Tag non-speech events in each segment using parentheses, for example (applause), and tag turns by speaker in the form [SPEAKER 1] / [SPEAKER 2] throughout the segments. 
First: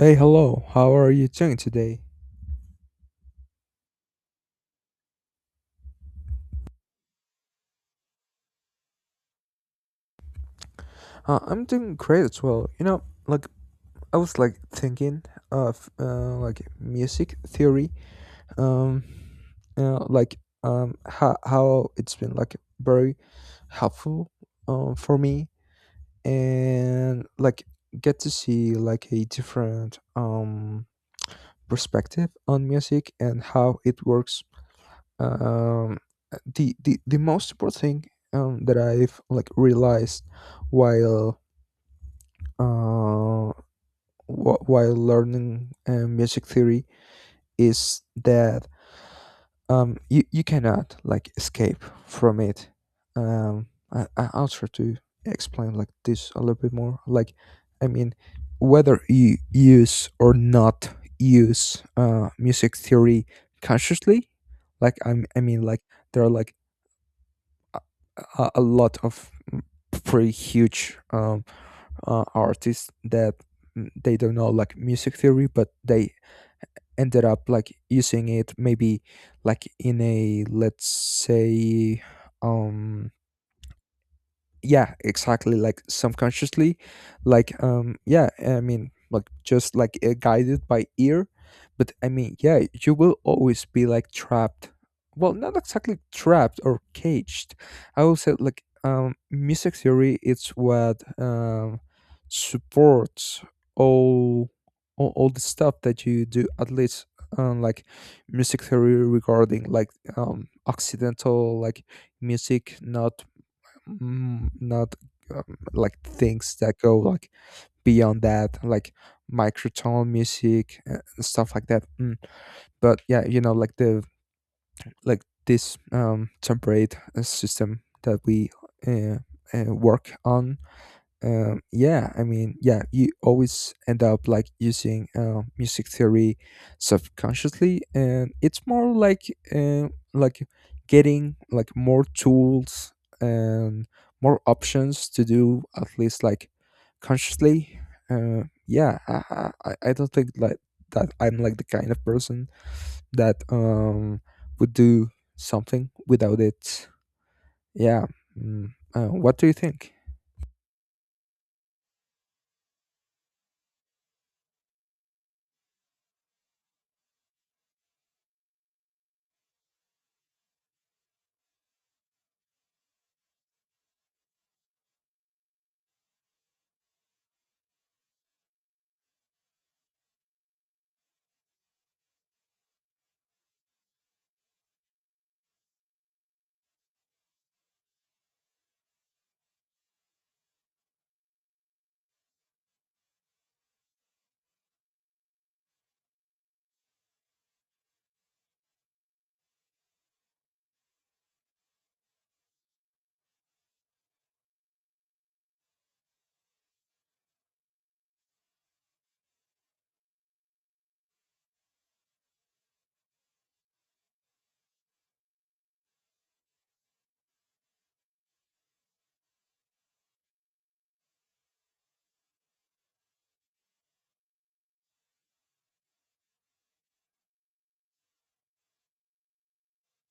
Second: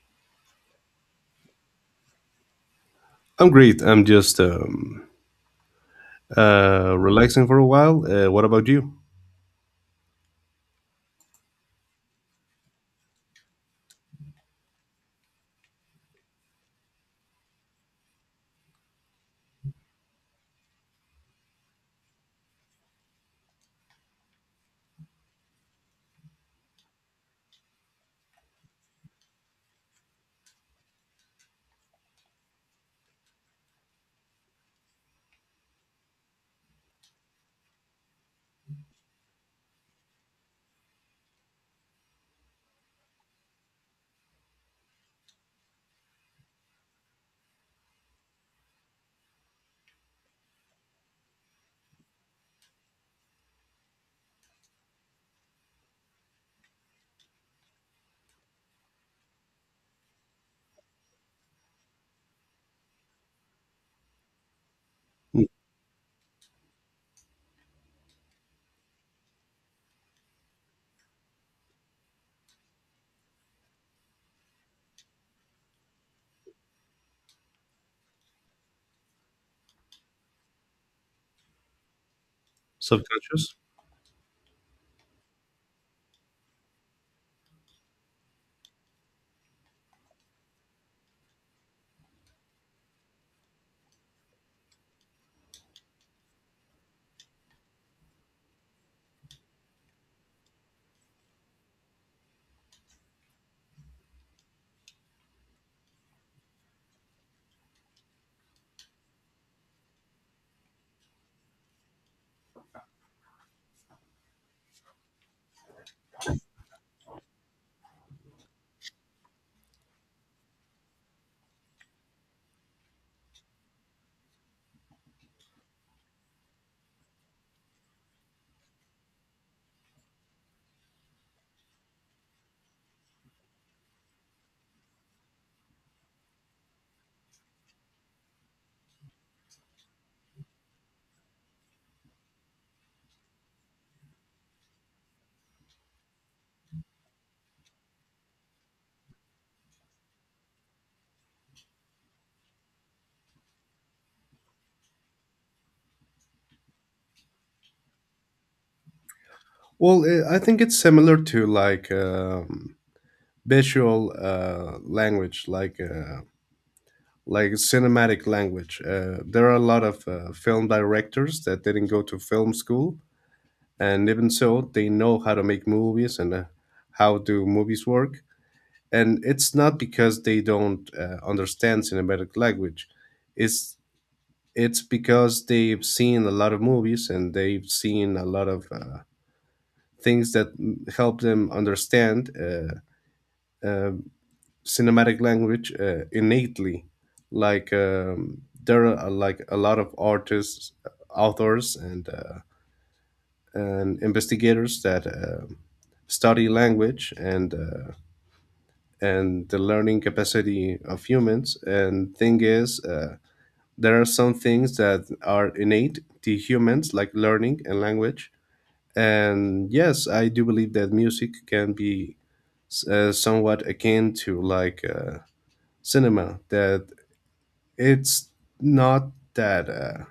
[SPEAKER 1] Hey, hello. How are you doing today?
[SPEAKER 2] I'm great. I'm just relaxing for a while. What about you?
[SPEAKER 1] I'm doing great as well. I was like thinking of like music theory. Um, how it's been like very helpful for me and like get to see like a different perspective on music and how it works. Um, the, the the most important thing that I've like realized while uh, while learning music theory is that you cannot like escape from it. Um, I'll try to explain like this a little bit more. Like, I mean, whether you use or not use music theory consciously, like I
[SPEAKER 2] Mm.
[SPEAKER 1] mean, like there are like a lot of pretty huge artists that they don't know like music theory, but they ended up like using it maybe like in a let's say um.
[SPEAKER 2] Subconscious?
[SPEAKER 1] Yeah, exactly, like subconsciously. Like um, yeah, I mean, like just like guided by ear. But I mean, yeah, you will always be like trapped. Well, not exactly trapped or caged. I will say like music theory it's what supports all all the stuff that you do, at least like music theory regarding like occidental like music, not not like things that go like beyond that, like microtone music and stuff like that. Mm. But yeah, you know, like the like this temperate system that we uh, work on. Um, yeah, I mean, yeah, you always end up like using music theory subconsciously, and it's more like getting like more tools and more options to do, at least like consciously. I don't think like that I'm like the kind of person that would do something without it. Yeah. Mm. What do you think?
[SPEAKER 2] Well, I think it's similar to like visual language, like cinematic language. There are a lot of film directors that didn't go to film school, and even so, they know how to make movies and how do movies work. And it's not because they don't understand cinematic language; it's it's because they've seen a lot of movies and they've seen a lot of things that help them understand um cinematic language innately. Like there are like a lot of artists, authors, and investigators that study language and the learning capacity of humans. And thing is. There are some things that are innate to humans, like learning and language. And yes, I do believe that music can be somewhat akin to like cinema, that it's not that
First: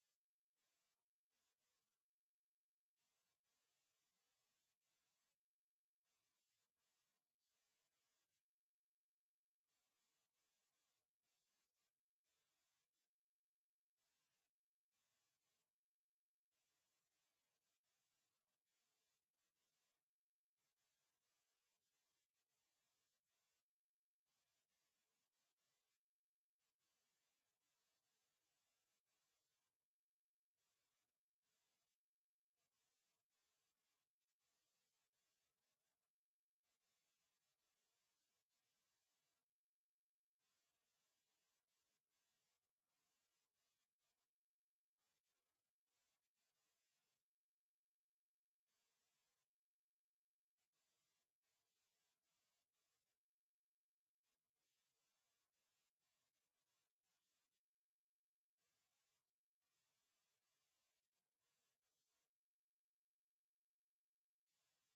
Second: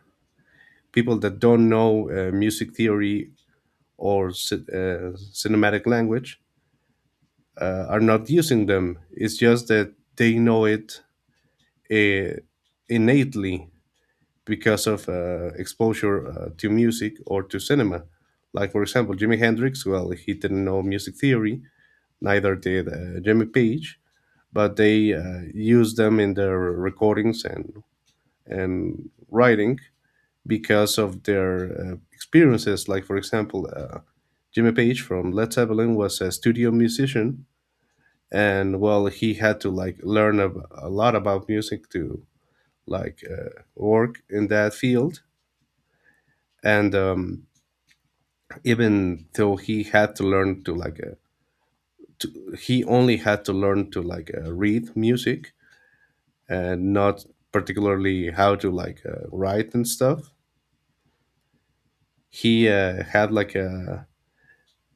[SPEAKER 2] people that don't know music theory or cinematic language are not using them. It's just that they know it uh, innately because of exposure to music or to cinema. Like, for example, Jimi Hendrix, well, he didn't know music theory, neither did Jimmy Page, but they used them in their recordings and writing because of their experiences. Like, for example, Jimmy Page from Led Zeppelin was a studio musician, and well, he had to like learn a lot about music to like work in that field. And even though he had to learn to like he only had to learn to like read music and not particularly how to like write and stuff he had like a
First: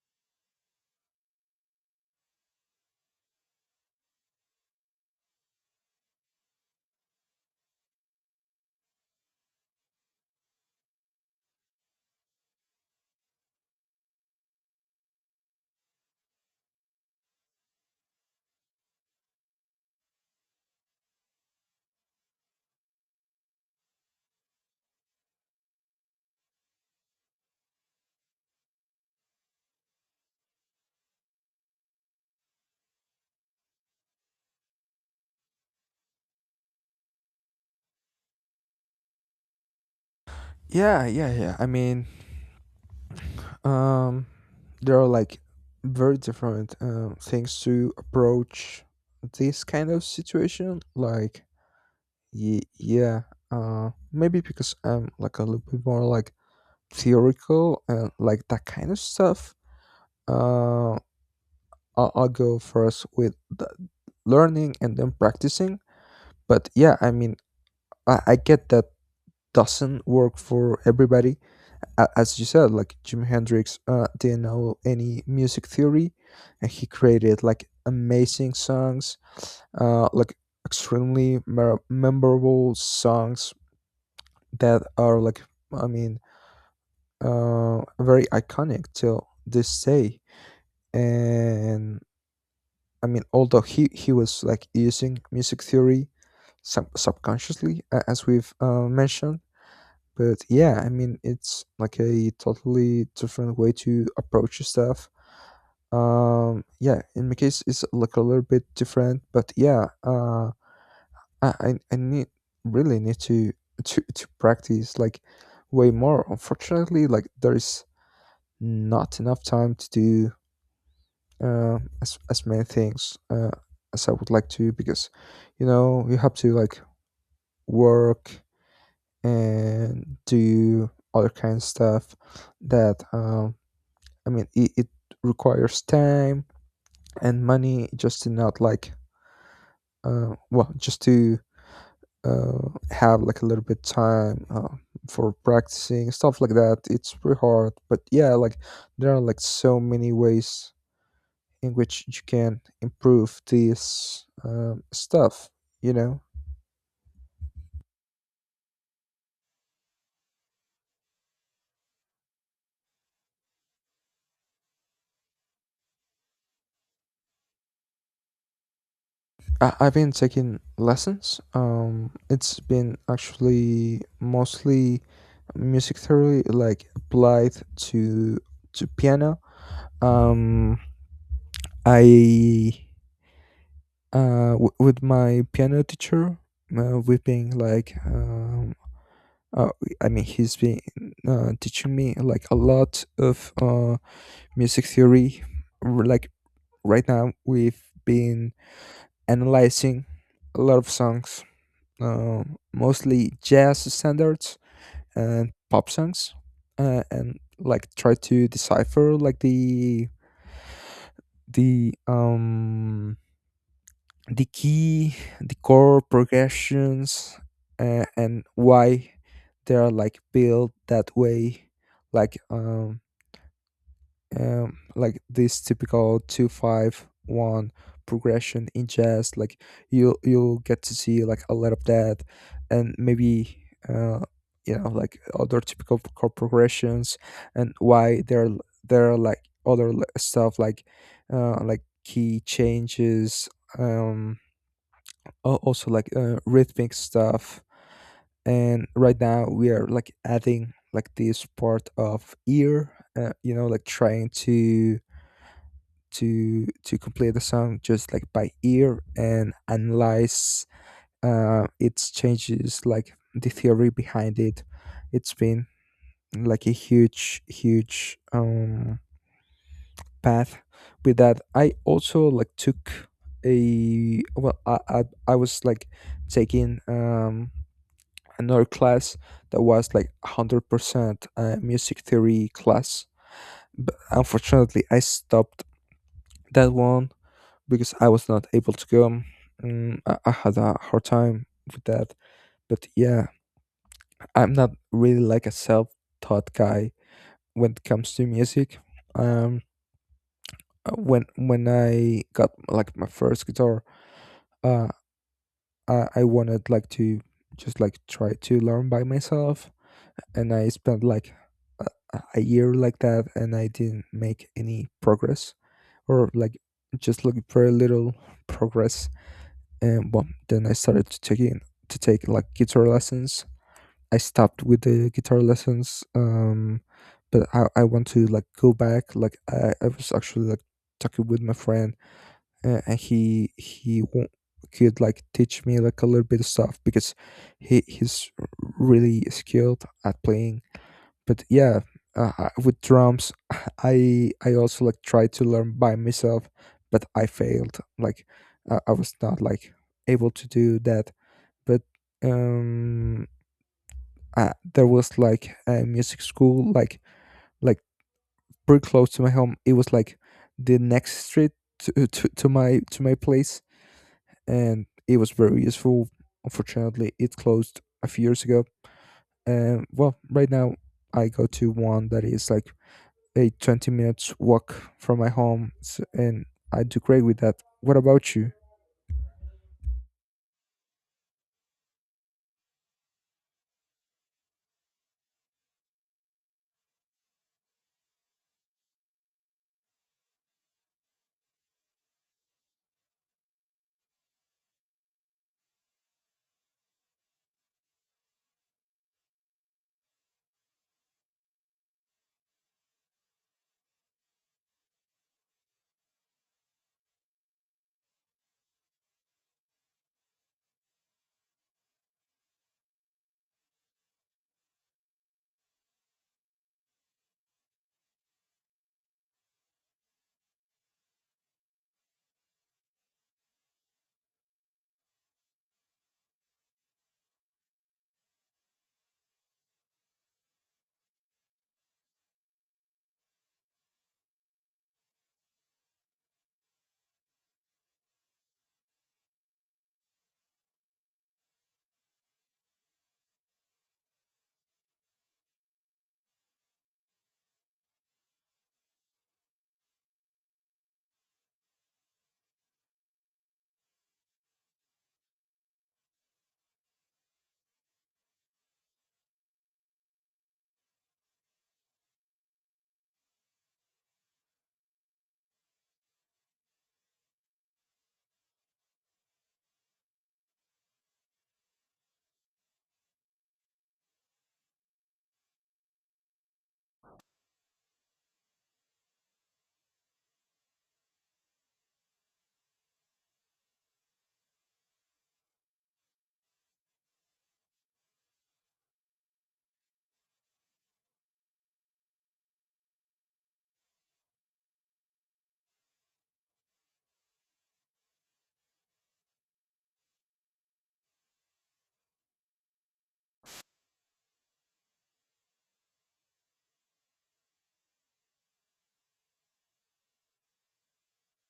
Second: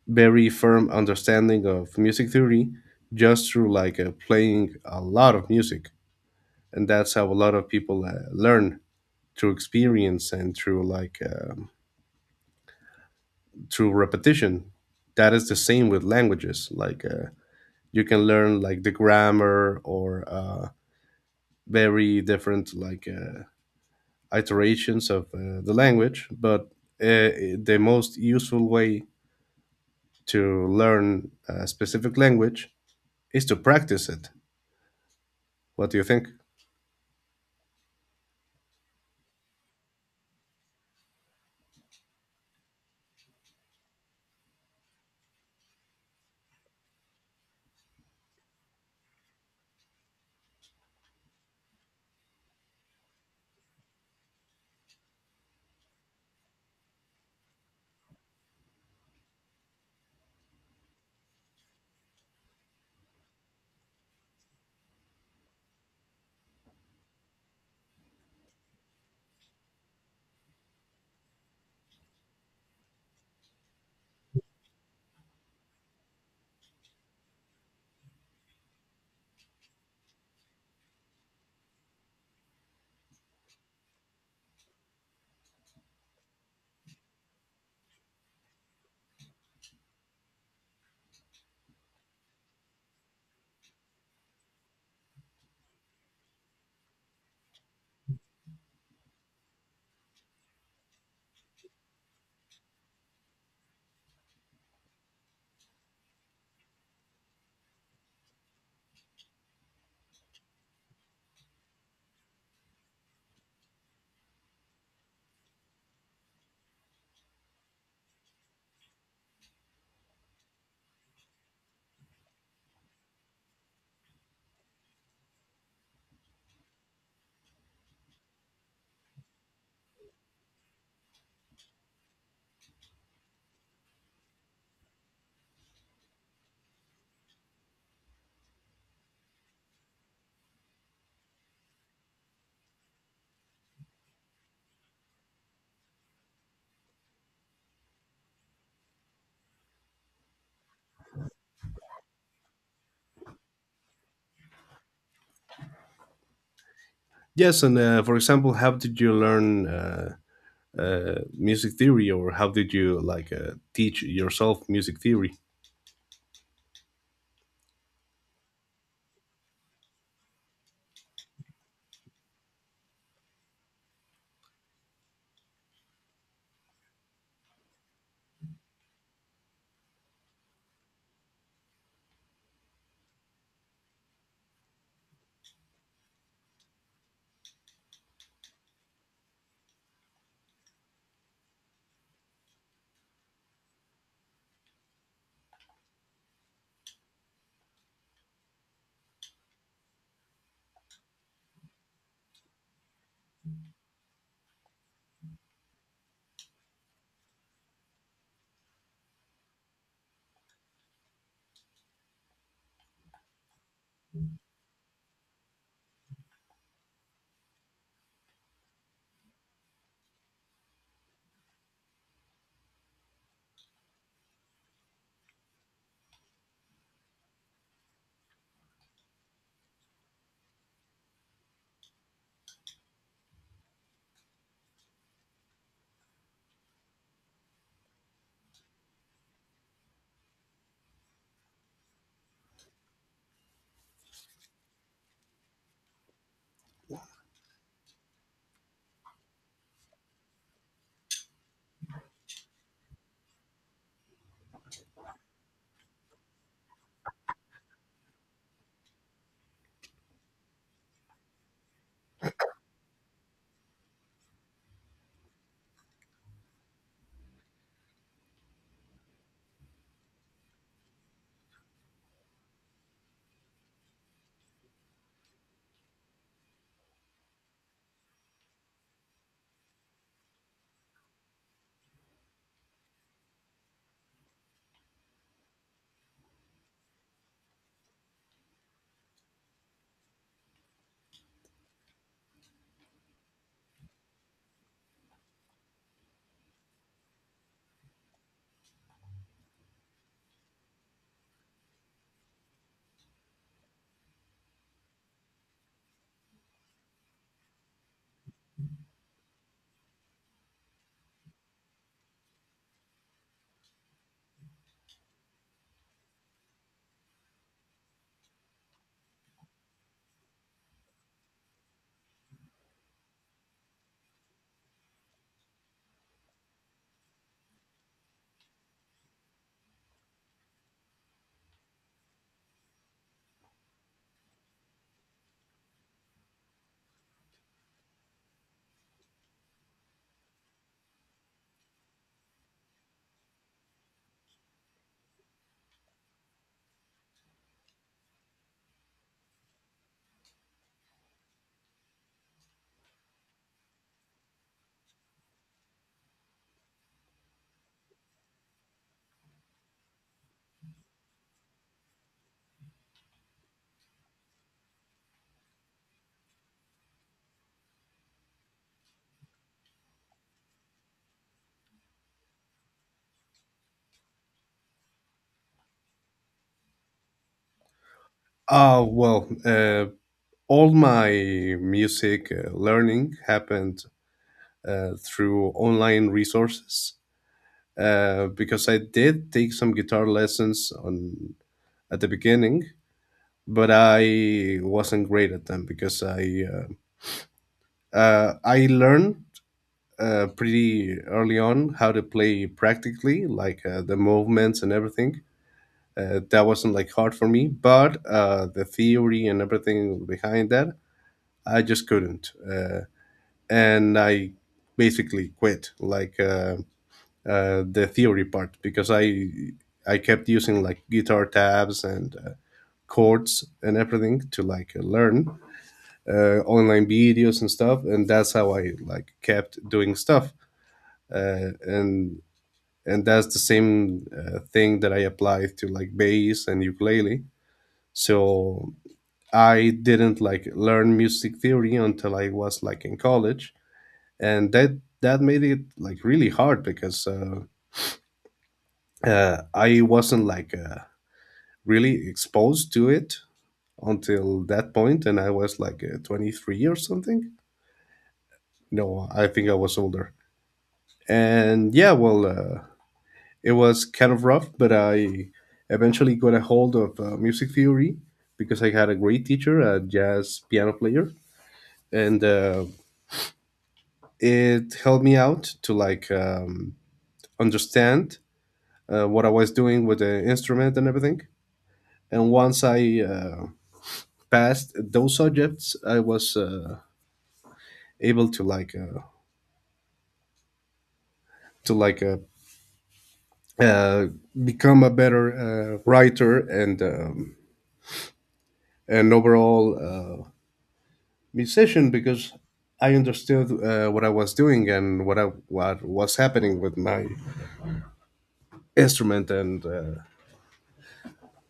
[SPEAKER 2] very firm understanding of music theory just through like playing a lot of music, and that's how a lot of people learn through experience and through repetition. That is the same with languages, like you can learn like the grammar or very different like iterations of the language, but uh, the most useful way to learn a specific language is to practice it. What do you think?
[SPEAKER 1] Yeah, yeah, yeah, I mean, um, there are like very different things to approach this kind of situation. Like, yeah, maybe because I'm like a little bit more like theoretical and like that kind of stuff. Uh, I'll go first with the learning and then practicing. But yeah, I mean, I get that doesn't work for everybody, as you said, like Jimi Hendrix didn't know any music theory, and he created like amazing songs, like extremely memorable songs that are like, I mean, very iconic till this day. And I mean, although he was like using music theory subconsciously, as we've mentioned. But yeah, I mean, it's like a totally different way to approach stuff. Yeah, in my case, it's like a little bit different, but yeah, I need really need to to practice like way more. Unfortunately, like there is not enough time to do as many things as I would like to, because you know you have to like work and do other kind of stuff that um, I mean, it requires time and money just to not like, well, just to have like a little bit time for practicing stuff like that. It's pretty hard, but yeah, like there are like so many ways in which you can improve this stuff. You know,
[SPEAKER 2] Yes, and for example, how did you learn music theory, or how did you like teach yourself music theory?
[SPEAKER 1] I've been taking lessons. It's been actually mostly music theory, like applied to piano um. i with my piano teacher, we've been like uh, I mean he's been teaching me like a lot of music theory. Like, right now we've been analyzing a lot of songs, uh, mostly jazz standards and pop songs, and like try to decipher like the the key, the chord progressions, and why they are like built that way, like um, like this typical 2-5-1 progression in jazz. Like you'll get to see like a lot of that, and maybe uh, you know, like other typical chord progressions and why there are like other stuff like key changes um, also like rhythmic stuff. And right now we are like adding like this part of ear, you know, like trying to to complete the song just like by ear and analyze its changes, like the theory behind it. It's been like a huge, huge path. With that I also like took a, I was like taking another class that was like 100% music theory class. But unfortunately, I stopped that one because I was not able to go. I had a hard time with that. But yeah, I'm not really like a self-taught guy when it comes to music. Um, when I got like my first guitar, uh, I wanted like to just like try to learn by myself, and I spent like a, a year like that, and I didn't make any progress, or like just like very little progress. And well, then I started to take in to take like guitar lessons. I stopped with the guitar lessons, but I want to like go back. Like I was actually like talking with my friend, and could like teach me like a little bit of stuff because he's really skilled at playing. But yeah, I- with drums (sighs) (laughs) I also like tried to learn by myself, but I failed like, I was not like able to do that. But um, there was like a music school like pretty close to my home. It was like the next street to, (laughs) to my place, and it was very useful. Unfortunately, it closed a few years ago. And well, right now I go to one that is like a 20 minutes walk from my home s, and I do great with that. What about you?
[SPEAKER 2] Well, all my music learning happened through online resources, because I did take some guitar lessons on at the beginning, but I wasn't great at them because I learned pretty early on how to play practically, like the movements and everything. That wasn't like hard for me, but the theory and everything behind that, I just couldn't, and I basically quit. Like the theory part, because I kept using like guitar tabs and chords and everything to like learn online videos and stuff, and that's how I like kept doing stuff. Uh, and and that's the same thing that I applied to like bass and ukulele. So I didn't like learn music theory until I was like in college, and that made it like really hard because I wasn't like really exposed to it until that point. And I was like 23 or something. No, I think I was older. And yeah, well, it was kind of rough, but I eventually got a hold of music theory because I had a great teacher, a jazz piano player. And it helped me out to like understand what I was doing with the instrument and everything. And once I passed those subjects, I was able to to like uh, uh, become a better writer and overall musician, because I understood what I was doing and what was happening with my instrument, and uh,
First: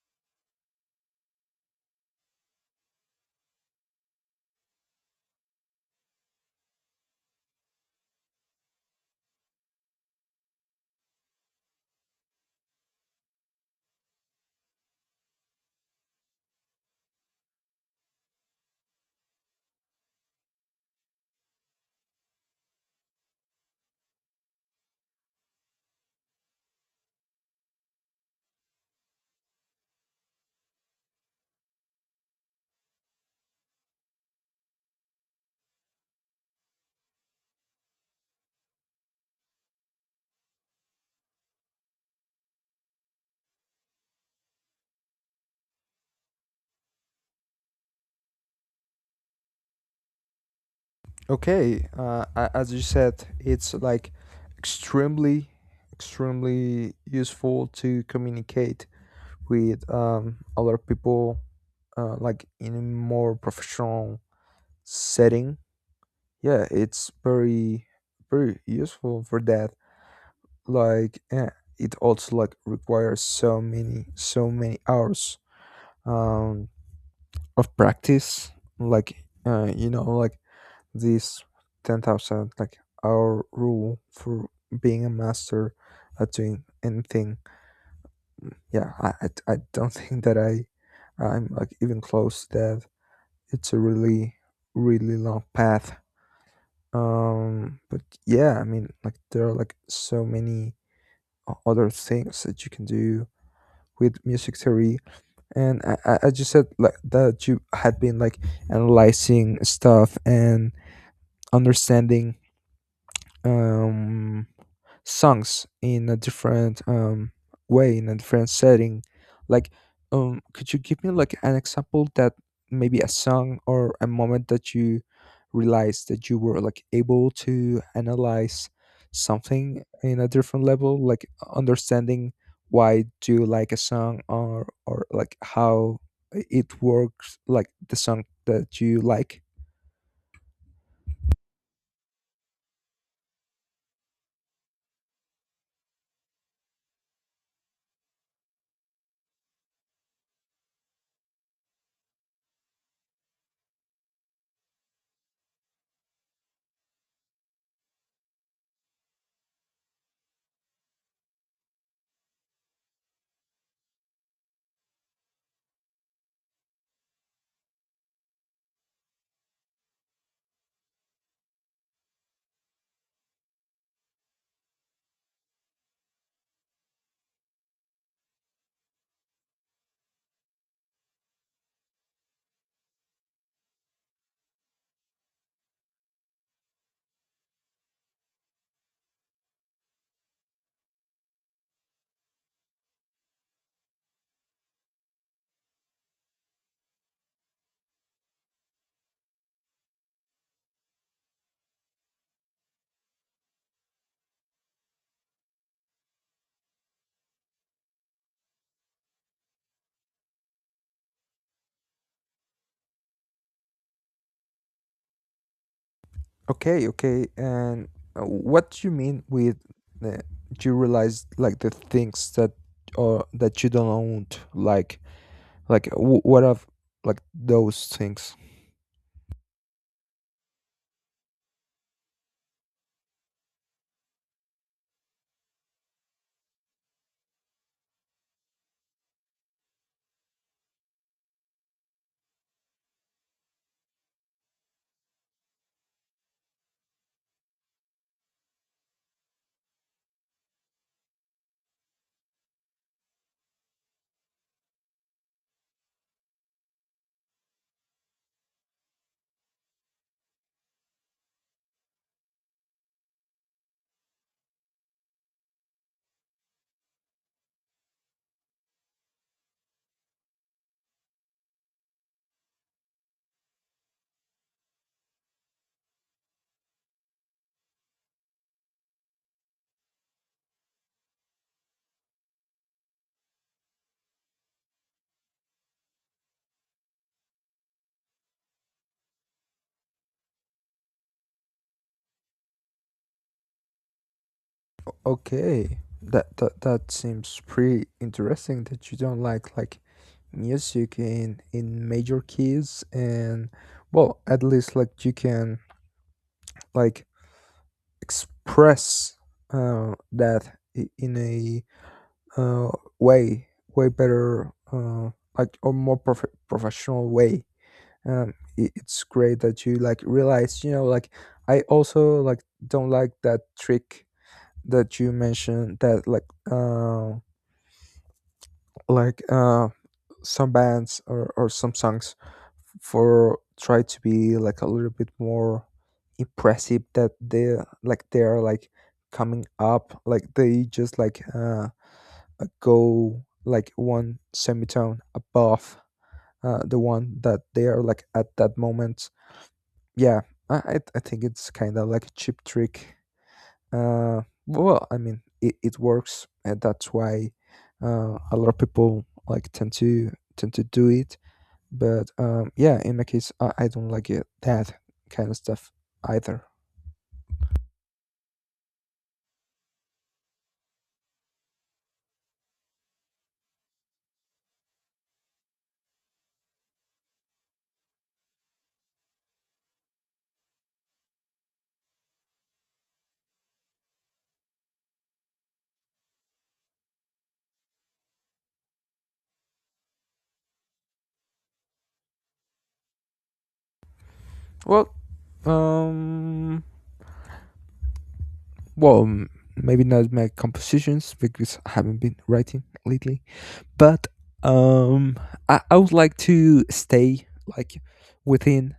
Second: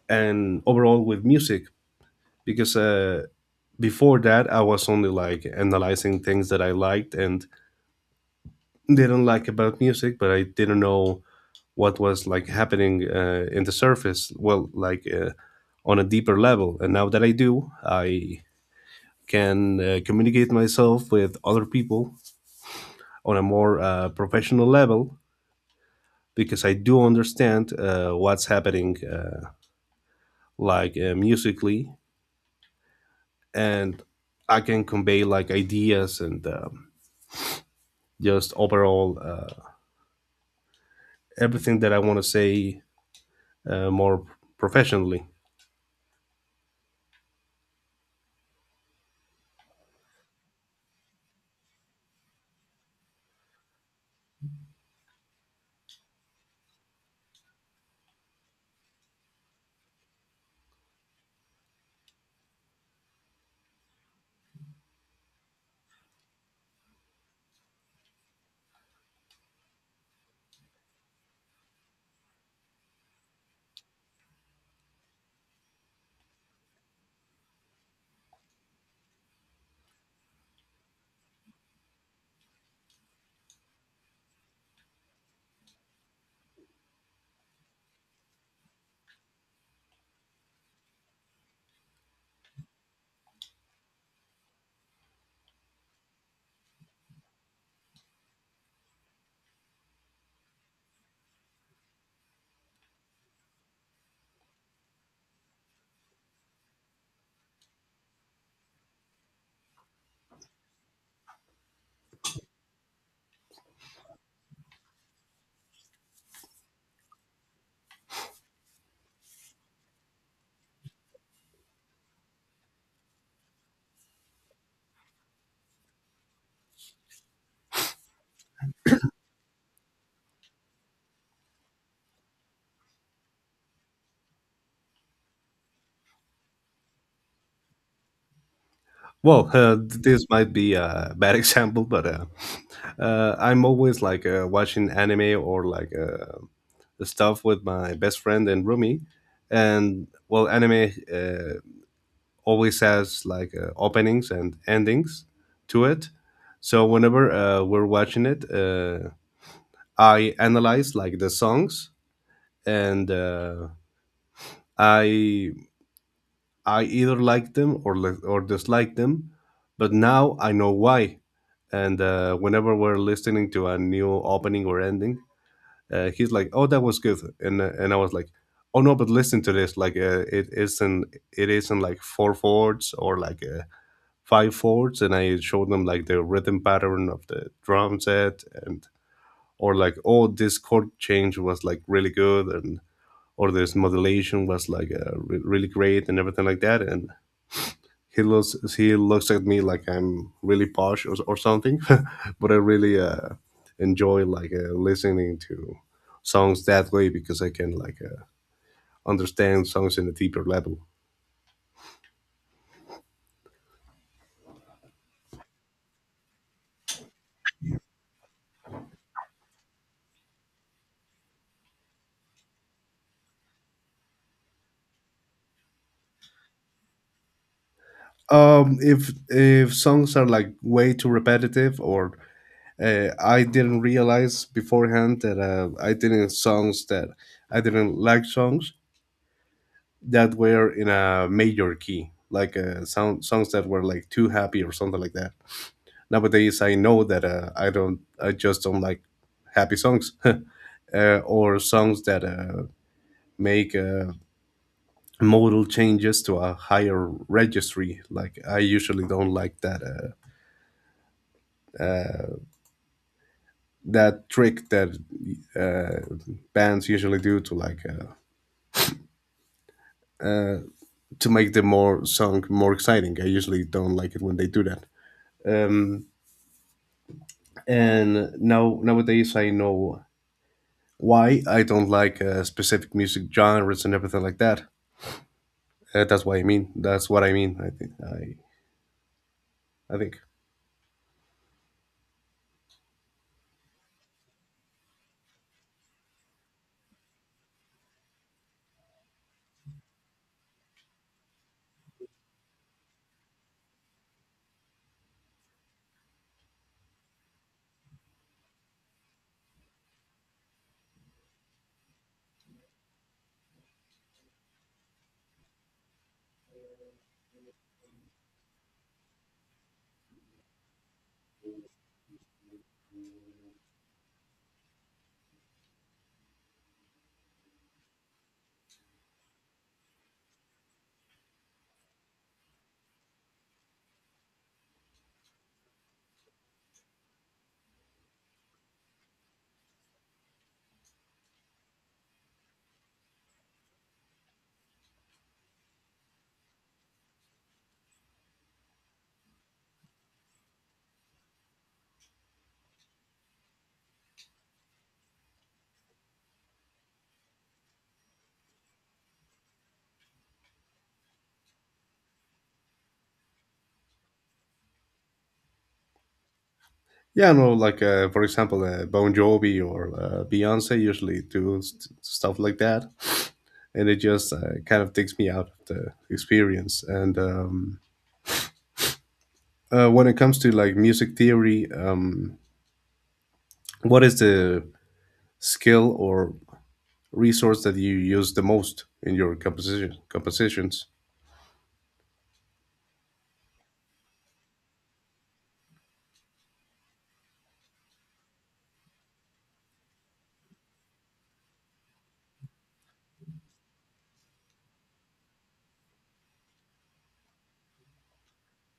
[SPEAKER 2] and overall with music, because before that I was only like analyzing things that I liked and didn't like about music, but I didn't know what was like happening in the surface. Well, like on a deeper level. And now that I do, I can communicate myself with other people on a more professional level, because I do understand what's happening, like musically, and I can convey like ideas and just overall everything that I want to say more professionally.
[SPEAKER 1] Okay, as you said, it's like extremely, extremely useful to communicate with other people, like in a more professional setting. Yeah, it's very, very useful for that. Like, yeah, it also like requires so many, so many hours um of practice. Like you know, like this 10,000 like hour rule for being a master at doing anything. I don't (laughs) think that I'm like even close to that. It's a really, really long path. Um, but yeah, I mean, like there are like so many other things that you can do with music theory. And I just said like that you had been like analyzing stuff and understanding um songs in a different way, in a different setting. Like could you give me like an example that, maybe a song or a moment that you realized that you were like able to analyze something in a different level, like understanding why do you like a song, or like how it works, like the song that you like?
[SPEAKER 2] Well, this might be a bad (laughs) example, but I'm always like watching anime or like stuff with my best friend and roomie. And well, anime always has like openings and endings to it. So whenever we're watching it, I analyze like the songs, and I I either like them or dislike them. But now I know why. And whenever we're listening to a new opening or ending, he's like, "Oh, that was good," and I was like, "Oh no, but listen to this. Like, it isn't like four chords or like five chords." And I showed them like the rhythm pattern of the drum set, and or like, "Oh, this chord change was like really good," and or this modulation was like really great and everything like that. And he looks at me like I'm really posh or something, (laughs) but I really enjoy like listening to songs that way, because I can like understand songs in a deeper level.
[SPEAKER 1] Okay, okay. And what do you mean with uh, you realize like the things that or that you don't own? Like, like w what of like those things?
[SPEAKER 2] If songs are like way too repetitive, or I didn't realize beforehand that I didn't songs that I didn't like songs that were in a major key, like sound songs that were like too happy or something like that. Nowadays I know that I just don't like happy songs (laughs) or songs that make modal changes to a higher registry. Like, I usually don't like uh, that trick that bands usually do to uh, make the more song more exciting. I usually don't like it when they do that. Um, and now nowadays I know why I don't like specific music genres and everything like that. That's what I mean. That's what I mean. I think. I think.
[SPEAKER 1] Okay, that that that seems pretty interesting that you don't like music in major keys. And well, at least like you can like express that in a uh, way, way better like or more professional way. Um, it's great that you like realize, you know, like I also like don't like that trick that you mentioned, that uh, like some bands or some songs for try to be like a little bit more impressive, that they like they are like coming up, like they just like go like one semitone above the one that they are like at that moment. Yeah, I think it's kind of like a cheap trick. Uh, well, I mean it works, and that's why a lot of people like tend to do it. But yeah, in my case, I don't like it that kind of stuff either.
[SPEAKER 2] Yeah, no, like for example, Bon Jovi or Beyonce usually do stuff like that, and it just kind of takes me out of the experience. And when it comes to like music theory, what is the skill or resource that you use the most in your compositions?
[SPEAKER 1] Well, um, well, maybe not my compositions because I haven't been writing lately. But um, I would like to stay like within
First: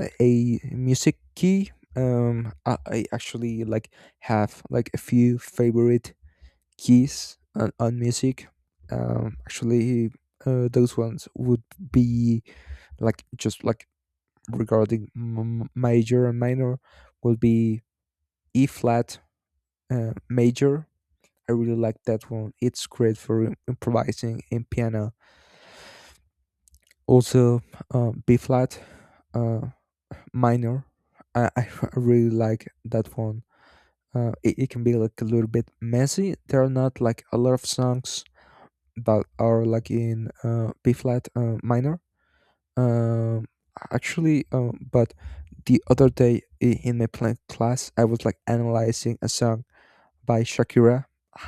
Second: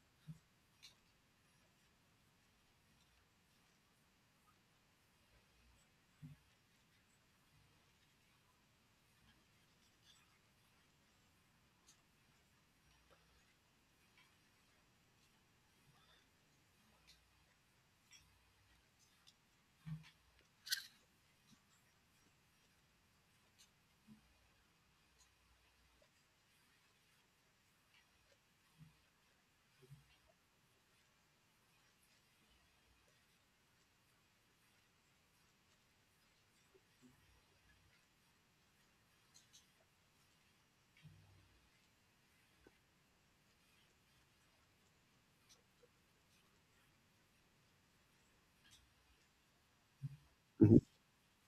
[SPEAKER 1] a music key. I actually like have like a few favorite keys on music. Actually, those ones would be like just like regarding major and minor, would be E flat major. I really like that one. It's great for improvising in piano. Also B flat uh, minor. I (laughs) really like that one. It can be like a little bit messy. There are not like a lot of songs that are like in B flat minor. Um, actually, but the other day in my playing class, I was like analyzing a song by
[SPEAKER 2] Mhm.
[SPEAKER 1] Shakira.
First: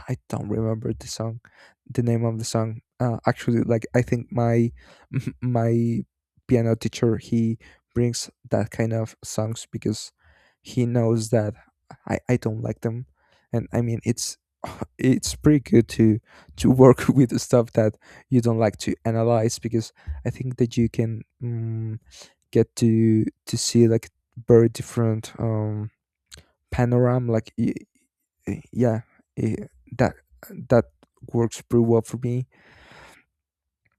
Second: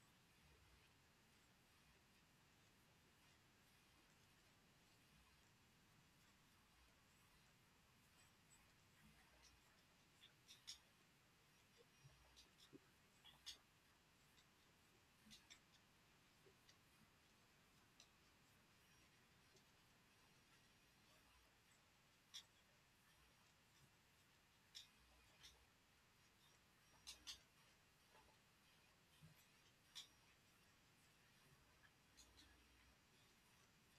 [SPEAKER 1] I don't remember the song, the name of the song. Actually, like I think my (laughs) my piano teacher he brings that kind of songs because he knows that I don't like them, and I mean it's (sighs) (laughs) it's pretty good to work (laughs) with the stuff that you don't like to analyze because I think that you can get to see like very different panorama y- yeah eh, that that works pretty well for me.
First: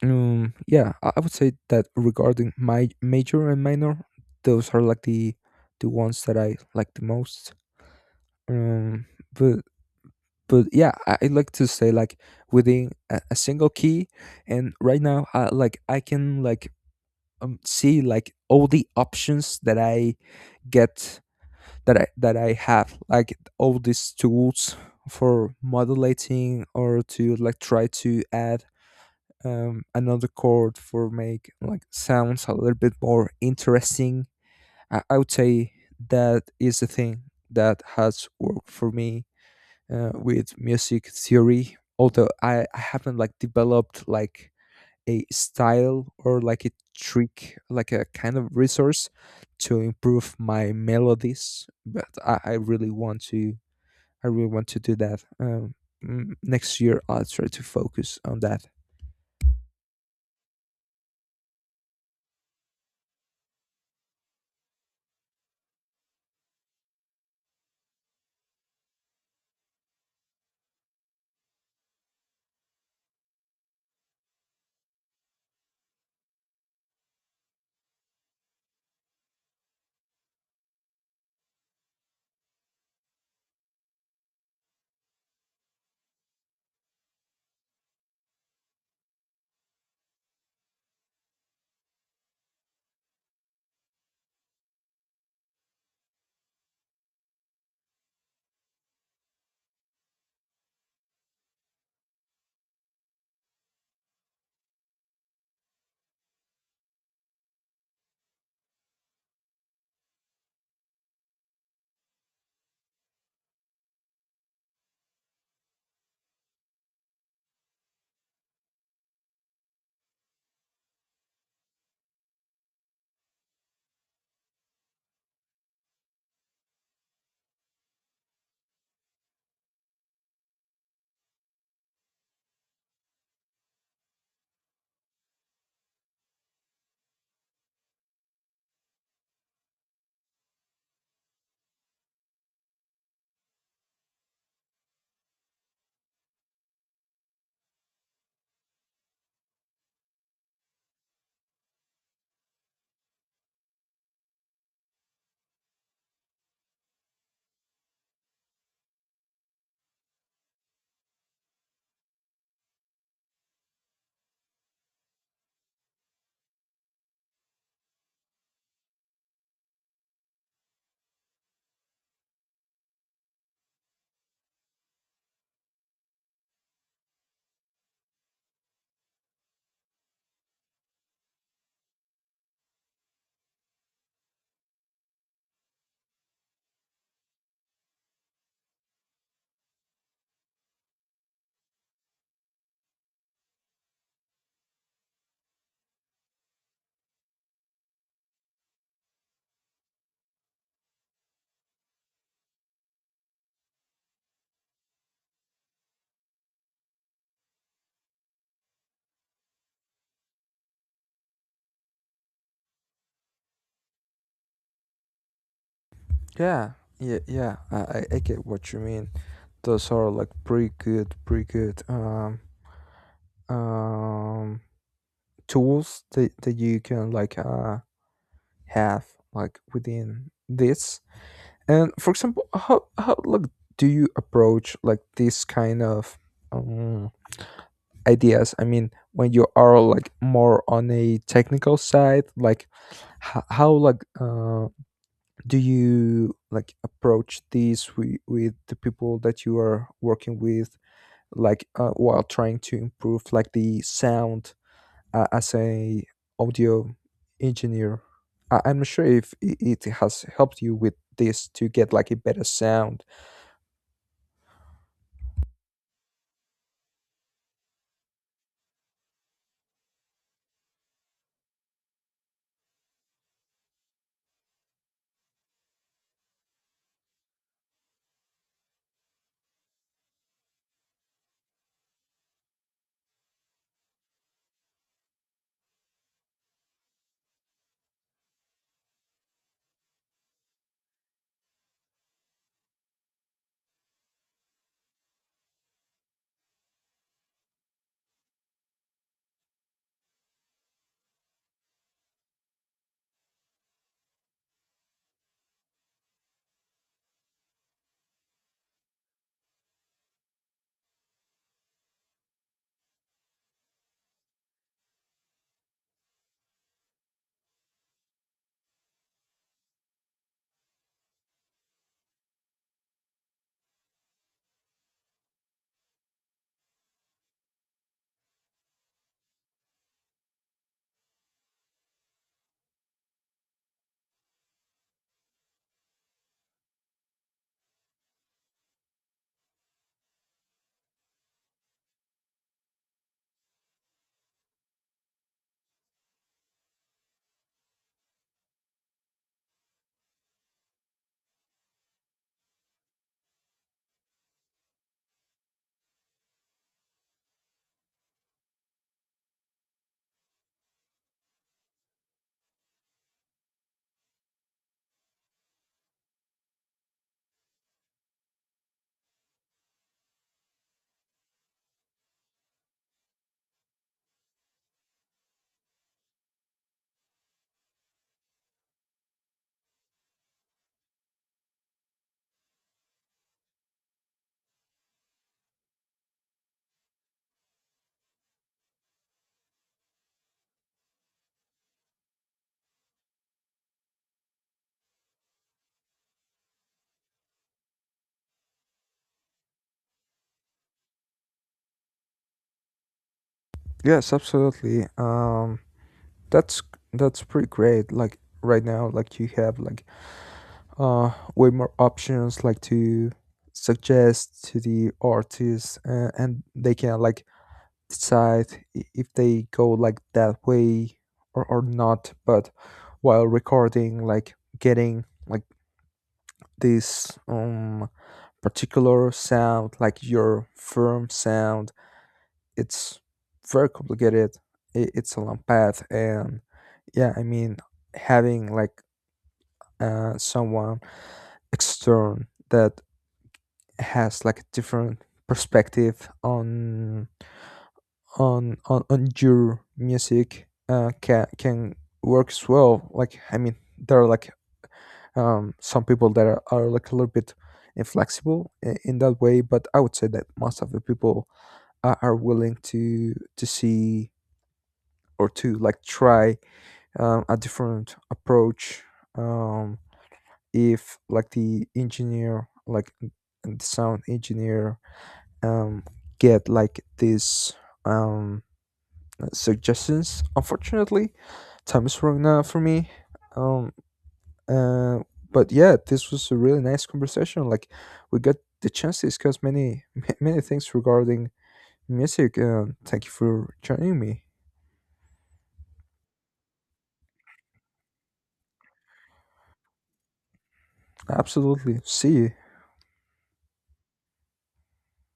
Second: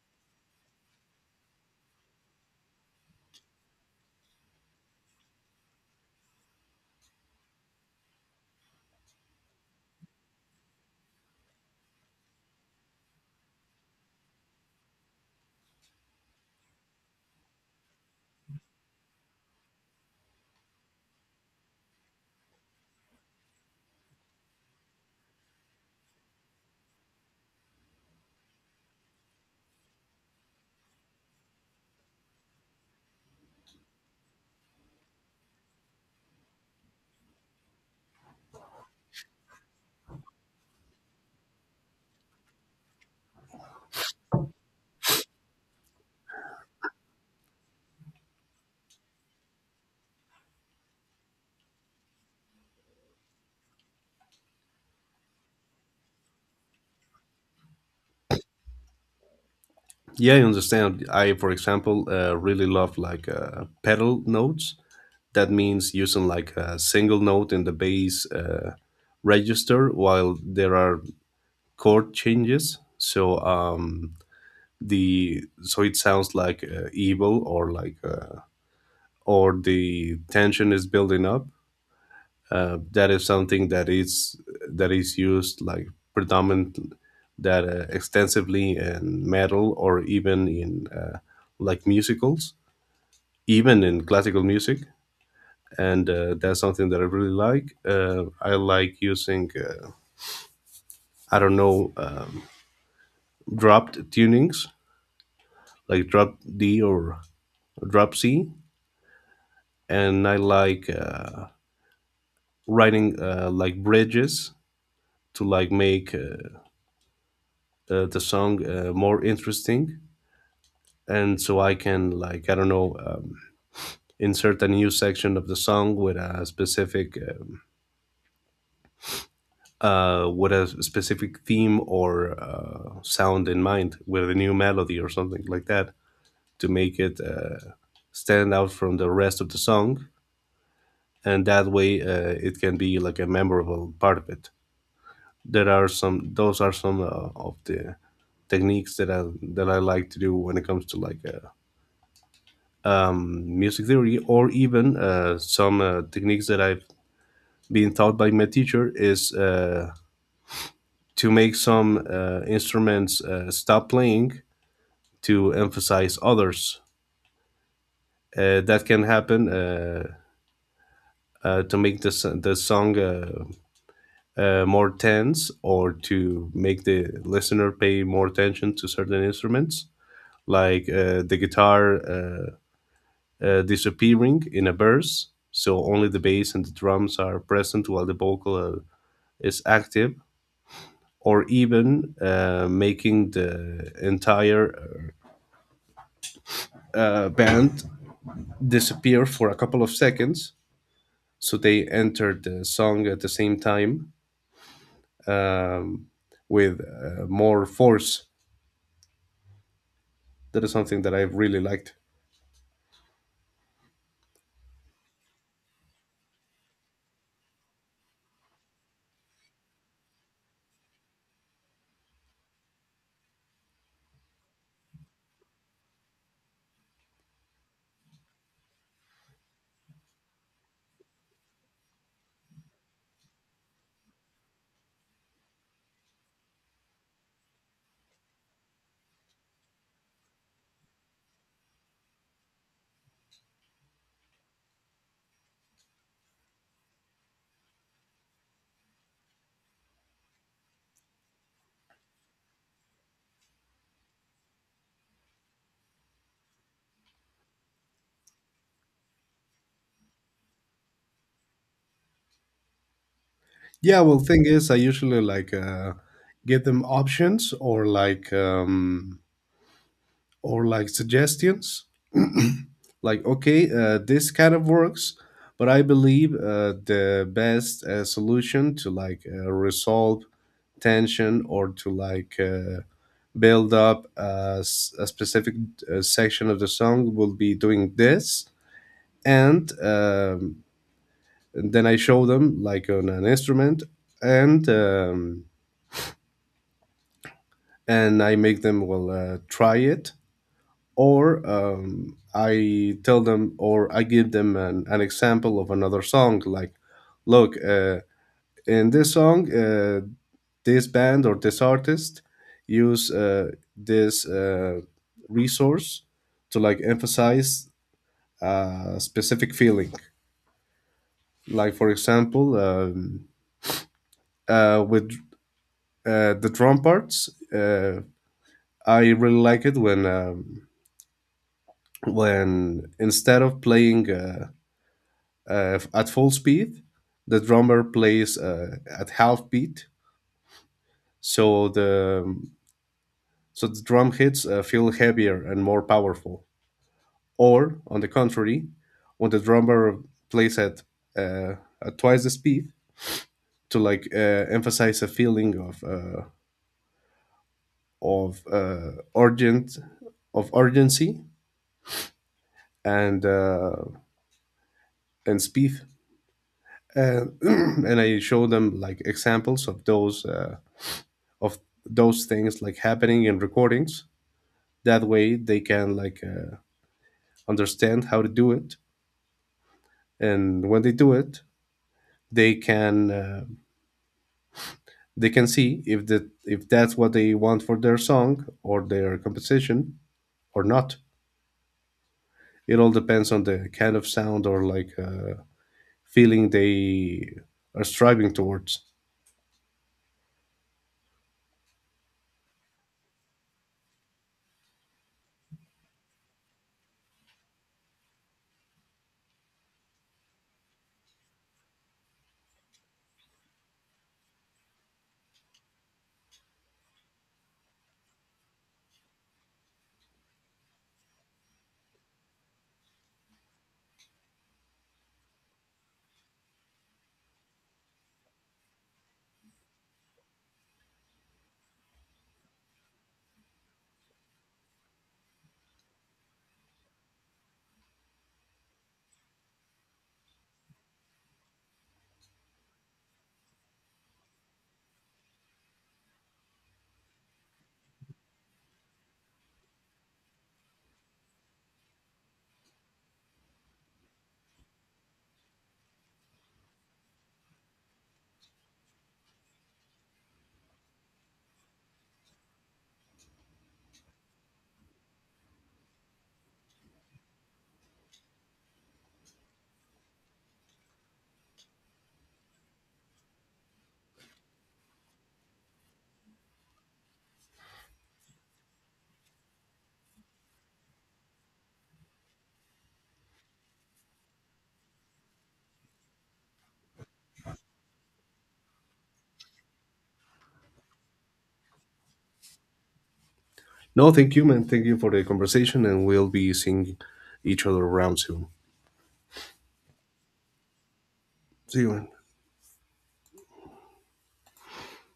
[SPEAKER 1] Yeah I would say that regarding my major and minor, those are like the ones that I like the most. Um but but yeah I like to say like within a single key, and right now I can like see like all the options that I get that I have, like all these tools for modulating or to like try to add another chord for make like sounds a little bit more interesting. I would say that is the thing that has worked for me with music theory. Although I haven't like developed like a style or like a trick, like a kind of resource to improve my melodies. But I really want to do that. Next year, I'll try to focus on that.
[SPEAKER 2] Yeah, I understand. I, for example, really love like pedal notes. That means using like a single note in the bass register while there are chord changes. So the so it sounds like evil, or like or the tension is building up. That is something that is used like predominant, that extensively in metal or even in like musicals, even in classical music. And that's something that I really like. I like using I don't know, dropped tunings like drop D or drop C, and I like writing like bridges to like make the song more interesting, and so I can like I don't know. Insert a new section of the song with a specific theme or sound in mind with a new melody or something like that, to make it stand out from the rest of the song, and that way it can be like a memorable part of it. There are some; those are some of the techniques that I like to do when it comes to like music theory. Or, even some techniques that I've been taught by my teacher is to make some instruments stop playing to emphasize others. That can happen to make the song more tense, or to make the listener pay more attention to certain instruments, like the guitar disappearing in a verse, so only the bass and the drums are present while the vocal is active, or even making the entire band disappear for a couple of seconds, so they enter the song at the same time with more force. That is something that I've really liked.
[SPEAKER 1] Yeah, yeah, yeah. I get what you mean. Those are like pretty good um tools that you can like have like within this. And for example, how like do you approach like this kind of um, ideas? I mean, when you are like more on a technical side, like how like do you like approach this with the people that you are working with, like while trying to improve like the sound as a audio engineer? I'm not sure if it has helped you with this to get like a better sound.
[SPEAKER 2] Yeah, well, thing is, I usually like give them options, or or like suggestions. Like, okay, this kind of works, but I believe the best solution to like resolve tension, or to like build up a specific section of the song, will be doing this, and then I show them like on an instrument and. Um, and I make them well try it, or I tell them, or I give them an example of another song. Like, look, in this song, this band or this artist use this resource to like emphasize a specific feeling. Like, for example, with the drum parts, I really like it when instead of playing at full speed, the drummer plays at half beat, so the drum hits feel heavier and more powerful. Or on the contrary, when the drummer plays uh, at twice the speed to like emphasize a feeling of uh, urgent of urgency and uh, and speed. (clears throat) And I show them like examples of those. Of those things like happening in recordings. That way they can like understand how to do it, and when they do it, they can uh, they can see if that if that's what they want for their song or their composition or not. It all depends on the kind of sound or like feeling they are striving towards.
[SPEAKER 1] Yes, absolutely. That's pretty great. Like right now, like you have like way more options like to suggest to the artists, and they can like decide if they go like that way or not. But while recording, like getting like this particular sound, like your firm sound, it's very complicated. It's a long path, and yeah I mean having like someone external that has like a different perspective on on your music can work as well. Like I mean there are like some people that are like a little bit inflexible in that way, but I would say that most of the people are willing to see or to like try a different approach. um, if like the engineer the sound engineer um, get like these um, suggestions, unfortunately time is running out for me. um, uh, but yeah, this was a really nice conversation. Like, we got the chance to discuss many (laughs) many things regarding music, and thank you for joining
[SPEAKER 2] No,
[SPEAKER 1] me.
[SPEAKER 2] thank you, man. Thank you for the conversation, and we'll be seeing each other around soon. See
[SPEAKER 1] Absolutely,
[SPEAKER 2] you, man.
[SPEAKER 1] see you.